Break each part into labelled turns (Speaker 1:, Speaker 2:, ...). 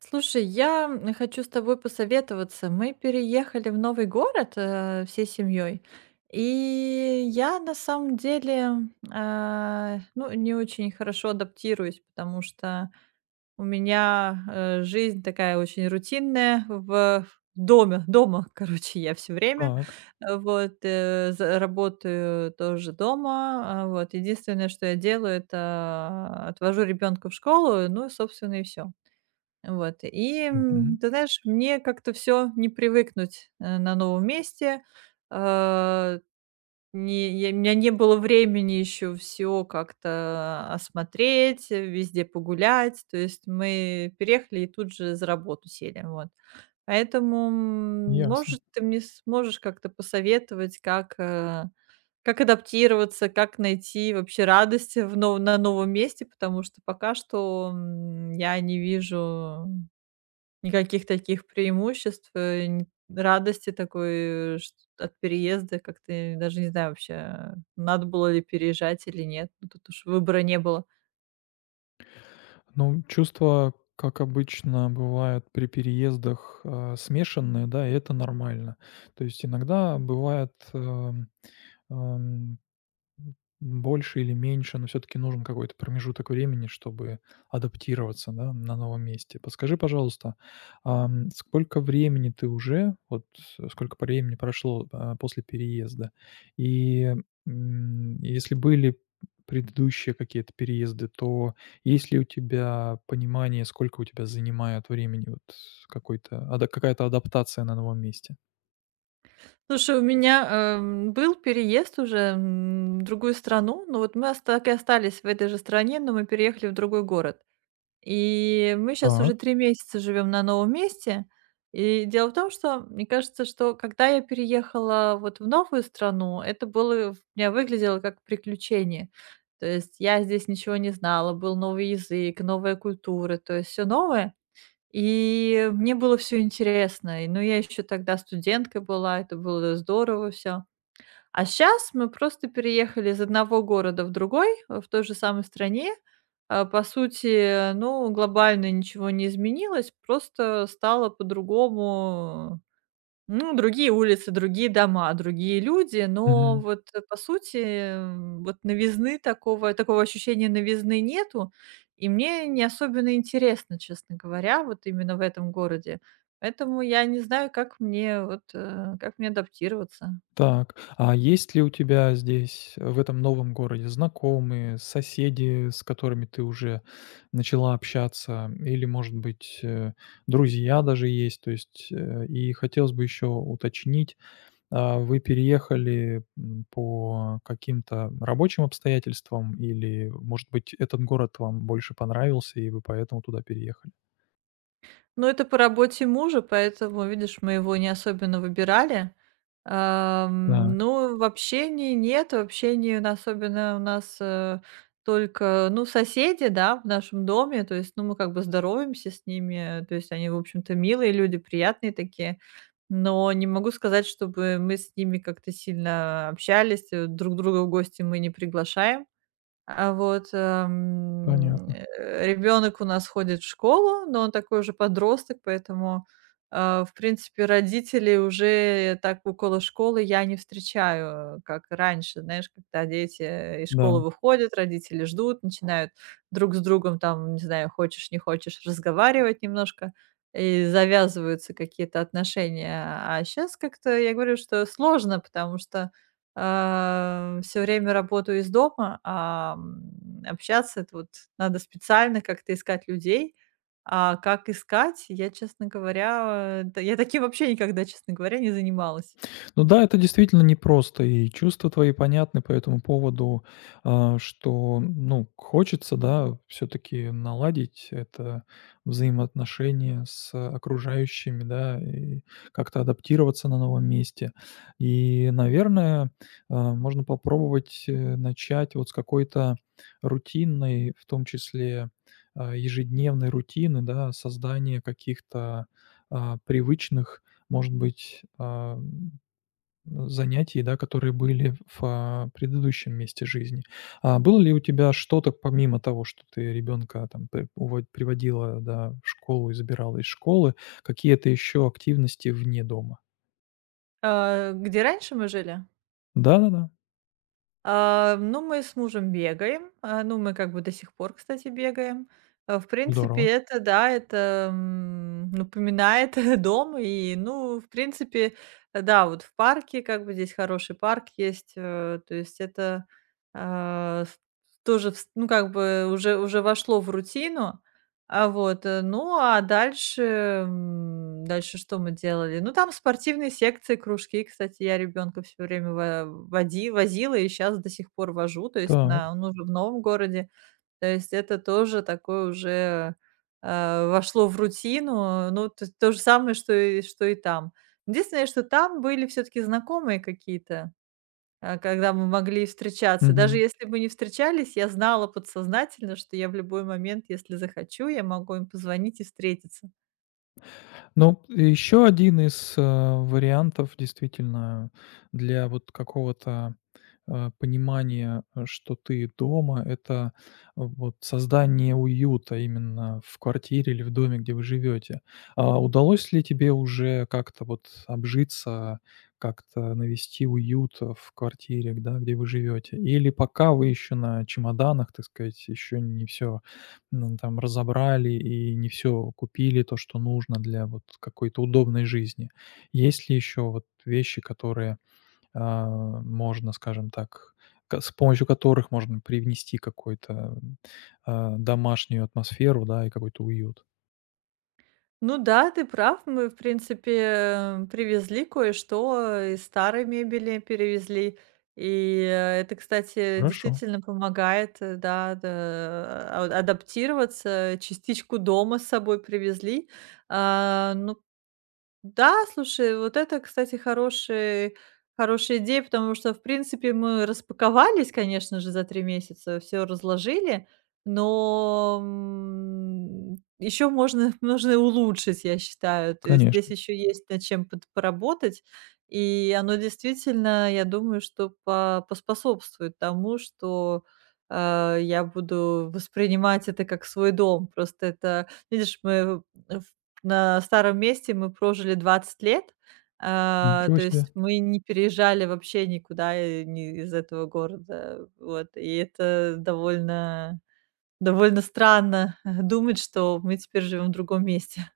Speaker 1: Слушай, я хочу с тобой посоветоваться. Мы переехали в новый город, всей семьей, и я на самом деле ну, не очень хорошо адаптируюсь, потому что у меня жизнь такая очень рутинная дома, короче, я все время,
Speaker 2: Так.
Speaker 1: вот, работаю тоже дома, вот, единственное, что я делаю, это отвожу ребенка в школу, ну, собственно, и все. Вот, и,
Speaker 2: Мгм.
Speaker 1: м, ты знаешь, мне как-то все не привыкнуть, на новом месте. Э, не я у меня не было времени еще все как-то осмотреть, везде погулять. То есть мы переехали и тут же за работу сели, вот. Поэтому,
Speaker 2: Ясно.
Speaker 1: может, ты мне сможешь как-то посоветовать, как адаптироваться, как найти вообще радость в нов на новом месте, потому что пока что, я не вижу никаких таких преимуществ, э, н радости такой, э, чт от переезда, как ты даже не знаю вообще, надо было ли переезжать или нет. Ну, тут уж выбора не было.
Speaker 2: Ну, чувства, как обычно, бывают при переездах, смешанные, да, и это нормально. То есть иногда бывает, эм, М, больше или меньше, но все таки нужен какой-то промежуток времени, чтобы адаптироваться, да, на новом месте. Подскажи, пожалуйста, сколько времени ты уже, вот, сколько по времени прошло, после переезда? И, если были предыдущие какие-то переезды, то есть ли у тебя понимание, сколько у тебя занимает времени вот какой-то ада какая-то адаптация на новом месте?
Speaker 1: Слушай, у меня был переезд уже, в другую страну, но вот мы оста так и остались в этой же стране, но мы переехали в другой город. И мы сейчас
Speaker 2: Так.
Speaker 1: уже 3 месяца живем на новом месте. И дело в том, что мне кажется, что когда я переехала вот в новую страну, это было в у меня выглядело как приключение. То есть я здесь ничего не знала, был новый язык, новая культура, то есть все новое. И мне было все интересно. И, ну, я еще тогда студенткой была, это было здорово все. А сейчас мы просто переехали из одного города в другой, в той же самой стране. А, по сути, ну, глобально ничего не изменилось, просто стало по-другому. Ну, другие улицы, другие дома, другие люди, но вот, по сути, вот новизны, такого ощущения новизны нету, и мне не особенно интересно, честно говоря, вот именно в этом городе. Поэтому я не знаю, как мне адаптироваться.
Speaker 2: Так, а есть ли у тебя здесь, в этом новом городе, знакомые, соседи, с которыми ты уже начала общаться, или, может быть, друзья даже есть? То есть, и хотелось бы еще уточнить, вы переехали, по каким-то рабочим обстоятельствам или, может быть, этот город вам больше понравился, и вы поэтому туда переехали?
Speaker 1: Ну, это по работе мужа, поэтому, видишь, мы его не особенно выбирали.
Speaker 2: Так,
Speaker 1: Ну, в общении нет, в общении н особенно у нас, только, ну, соседи, да, в нашем доме. То есть, ну, мы как бы здороваемся с ними, то есть они, в общем-то, милые люди, приятные такие. Но не могу сказать, чтобы мы с ними как-то сильно общались, друг друга в гости мы не приглашаем. А вот,
Speaker 2: понятно.
Speaker 1: ребенок у нас ходит в школу, но он такой уже подросток, поэтому, в принципе, родителей уже так около школы я не встречаю, как раньше. Знаешь, когда дети, из
Speaker 2: Да.
Speaker 1: школы выходят, родители ждут, начинают друг с другом там, не знаю, хочешь не хочешь, разговаривать немножко, и завязываются какие-то отношения. А сейчас как-то я говорю, что сложно, потому что все время работаю из дома, общаться — это вот надо специально как-то искать людей. А как искать, я, честно говоря, да я таким вообще никогда, честно говоря, не занималась.
Speaker 2: Ну да, это действительно непросто, и чувства твои понятны по этому поводу, что, ну, хочется, да, все-таки наладить это взаимоотношение с окружающими, да, и как-то адаптироваться на новом месте. И, наверное, можно попробовать начать вот с какой-то рутинной, в том числе ежедневной рутины, да, создания каких-то привычных, может быть, занятий, да, которые были в, предыдущем месте жизни. А было ли у тебя что-то помимо того, что ты ребенка там приводила, да, в школу и забирала из школы, какие-то еще активности вне дома?
Speaker 1: Где раньше мы жили?
Speaker 2: Да-да-да,
Speaker 1: Ну, мы с мужем бегаем. Ну, мы как бы до сих пор, кстати, бегаем. В принципе,
Speaker 2: здорово.
Speaker 1: это, да, это, напоминает дом. И, ну, в принципе, да, вот в парке, как бы здесь хороший парк есть. То есть это а, с- тоже, ну, как бы уже вошло в рутину. А вот, ну, дальше что мы делали? Ну, там спортивные секции, кружки. Кстати, я ребенка все время возила и сейчас до сих пор вожу. То есть
Speaker 2: Так.
Speaker 1: он уже в новом городе. То есть это тоже такое уже вошло в рутину. Ну, то же самое, что и там. Единственное, что там были все-таки знакомые какие-то, когда мы могли встречаться. Даже
Speaker 2: Мгм.
Speaker 1: если бы не встречались, я знала подсознательно, что я в любой момент, если захочу, я могу им позвонить и встретиться.
Speaker 2: Ну, еще один из, вариантов действительно для вот какого-то, понимания, это вот создание уюта именно в квартире или в доме, где вы живете. А удалось ли тебе уже как-то вот обжиться, как-то навести уют, в квартире, да, где вы живете? Или пока вы еще на чемоданах, так сказать, еще не все. Ну, там разобрали и не все купили, то, что нужно для вот какой-то удобной жизни. Есть ли еще вот вещи, которые, а, можно, скажем так, ка с помощью которых можно привнести какой-то, домашнюю атмосферу, да, и какой-то уют?
Speaker 1: Ну да, ты прав, мы, в принципе, привезли кое-что из старой мебели, перевезли. И это, кстати,
Speaker 2: Хорошо,
Speaker 1: действительно помогает, да, да, адаптироваться. Частичку дома с собой привезли. Ну, да, слушай, вот это, кстати, хороший хорошая идея, потому что, в принципе, мы распаковались, конечно же, за 3 месяца, все разложили, но, еще можно нужно улучшить, я считаю. То есть здесь
Speaker 2: конечно.
Speaker 1: еще есть над чем под поработать, и оно действительно, я думаю, что по поспособствует тому, что, я буду воспринимать это как свой дом. Просто это, видишь, мы на старом месте мы прожили 20 лет,
Speaker 2: Ничего
Speaker 1: то
Speaker 2: себе.
Speaker 1: есть мы не переезжали вообще никуда, не из этого города. Вот, и это довольно странно думать, что мы теперь живем в другом месте.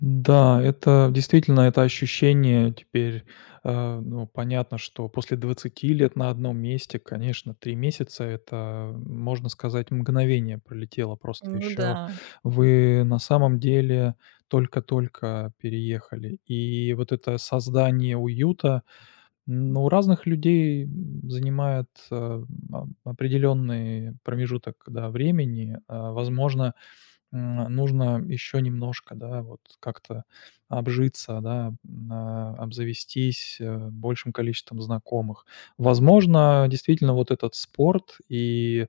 Speaker 2: Да, это действительно это ощущение теперь, ну, понятно, что после 20 лет на одном месте, конечно, 3 месяца- это, можно сказать, мгновение пролетело. Просто
Speaker 1: Ну да,
Speaker 2: еще вы на самом деле только-только переехали. И вот это создание уюта, ну, у разных людей, занимает, определенный промежуток, да, времени. Возможно, нужно еще немножко, да, вот как-то обжиться, да, обзавестись, большим количеством знакомых. Возможно, действительно, вот этот спорт и,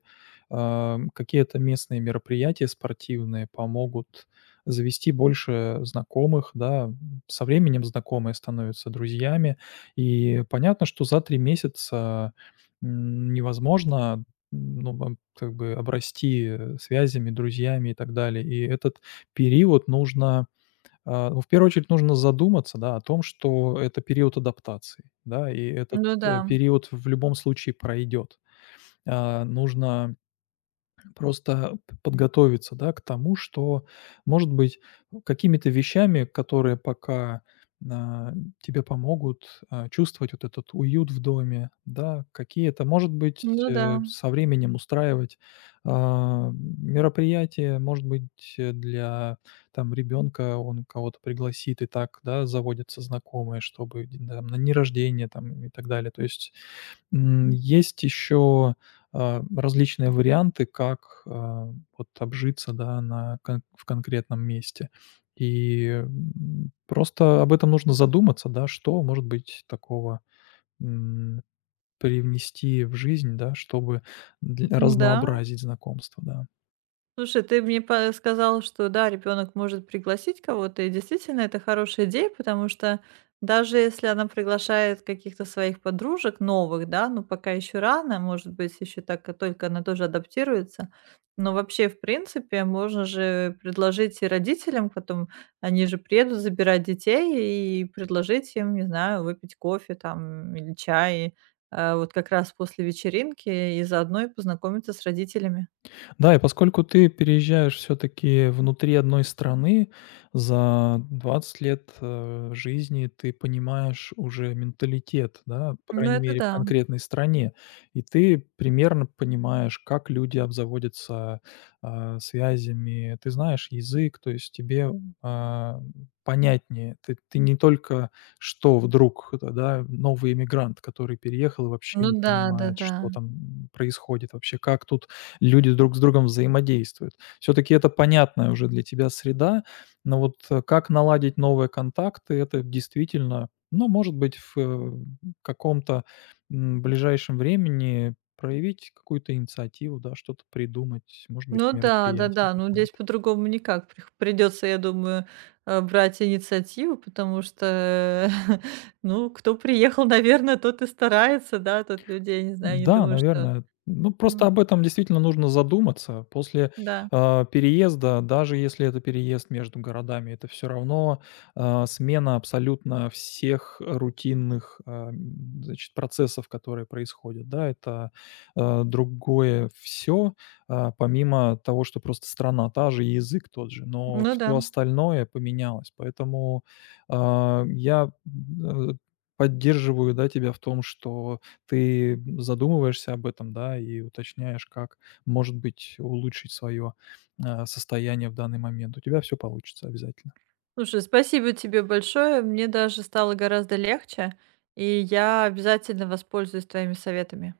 Speaker 2: какие-то местные мероприятия спортивные помогут завести больше знакомых, да. Со временем знакомые становятся друзьями. И понятно, что за 3 месяца, невозможно, ну, вам как бы обрасти, связями, друзьями и так далее. И этот период нужно, ну, в первую очередь, нужно задуматься, да, о том, что это период адаптации, да, и этот,
Speaker 1: ну да,
Speaker 2: период в любом случае пройдет. А, нужно Просто п подготовиться, да, к тому, что, может быть, ну, какими-то вещами, которые пока, а, тебе помогут, чувствовать вот этот уют в доме, да, какие-то, может быть,
Speaker 1: ну да,
Speaker 2: со временем устраивать, мероприятия, может быть, для, там, ребенка он кого-то пригласит, и так, да, заводятся знакомые, чтобы, д там, на дни рождения, там, и так далее. То есть есть еще, различные варианты, как, вот обжиться, да, на кон в конкретном месте. И, просто об этом нужно задуматься, да, что, может быть, такого, м, привнести в жизнь, да, чтобы дл
Speaker 1: да.
Speaker 2: разнообразить знакомство, да.
Speaker 1: Слушай, ты мне по сказал, что да, ребенок может пригласить кого-то, и действительно это хорошая идея, потому что даже если она приглашает каких-то своих подружек новых, да, ну пока еще рано, может быть, еще так а только она тоже адаптируется. Но вообще, в принципе, можно же предложить и родителям потом, они же приедут забирать детей и предложить им, не знаю, выпить кофе там или чай, вот как раз после вечеринки и заодно и познакомиться с родителями.
Speaker 2: Да, и поскольку ты переезжаешь все-таки внутри одной страны, за 20 лет жизни ты понимаешь уже менталитет, да, по
Speaker 1: Ну
Speaker 2: крайней
Speaker 1: это
Speaker 2: мере, в
Speaker 1: да.
Speaker 2: конкретной стране, и ты примерно понимаешь, как люди обзаводятся связями, ты знаешь язык, то есть тебе а, понятнее. Ты не только что вдруг, это, да, новый иммигрант, который переехал и вообще
Speaker 1: Ну
Speaker 2: не
Speaker 1: да,
Speaker 2: понимает,
Speaker 1: да-да.
Speaker 2: что там происходит вообще, как тут люди друг с другом взаимодействуют. Все-таки это понятная уже для тебя среда, но вот как наладить новые контакты, это действительно, ну, может быть, в каком-то ближайшем времени проявить какую-то инициативу, да, что-то придумать, может быть,
Speaker 1: Ну да,
Speaker 2: мероприятие
Speaker 1: да-да. Ну, здесь
Speaker 2: какое-то.
Speaker 1: по-другому никак. Прих Придется, я думаю, брать инициативу, потому что, ну, кто приехал, наверное, тот и старается, да. Тот людей, не знаю, не
Speaker 2: Да,
Speaker 1: думаю, что
Speaker 2: наверное. Ну, просто
Speaker 1: М,
Speaker 2: об этом действительно нужно задуматься. После,
Speaker 1: да.
Speaker 2: переезда, даже если это переезд между городами, это все равно, а, смена абсолютно всех рутинных, значит, процессов, которые происходят. Да, это, другое все, помимо того, что просто страна та же и язык тот же, но
Speaker 1: Ну да.
Speaker 2: все остальное поменялось. Поэтому, я, поддерживаю, да, тебя в том, что ты задумываешься об этом, да, и уточняешь, как, может быть, улучшить свое, состояние в данный момент. У тебя все получится обязательно.
Speaker 1: Слушай, спасибо тебе большое. Мне даже стало гораздо легче, и я обязательно воспользуюсь твоими советами.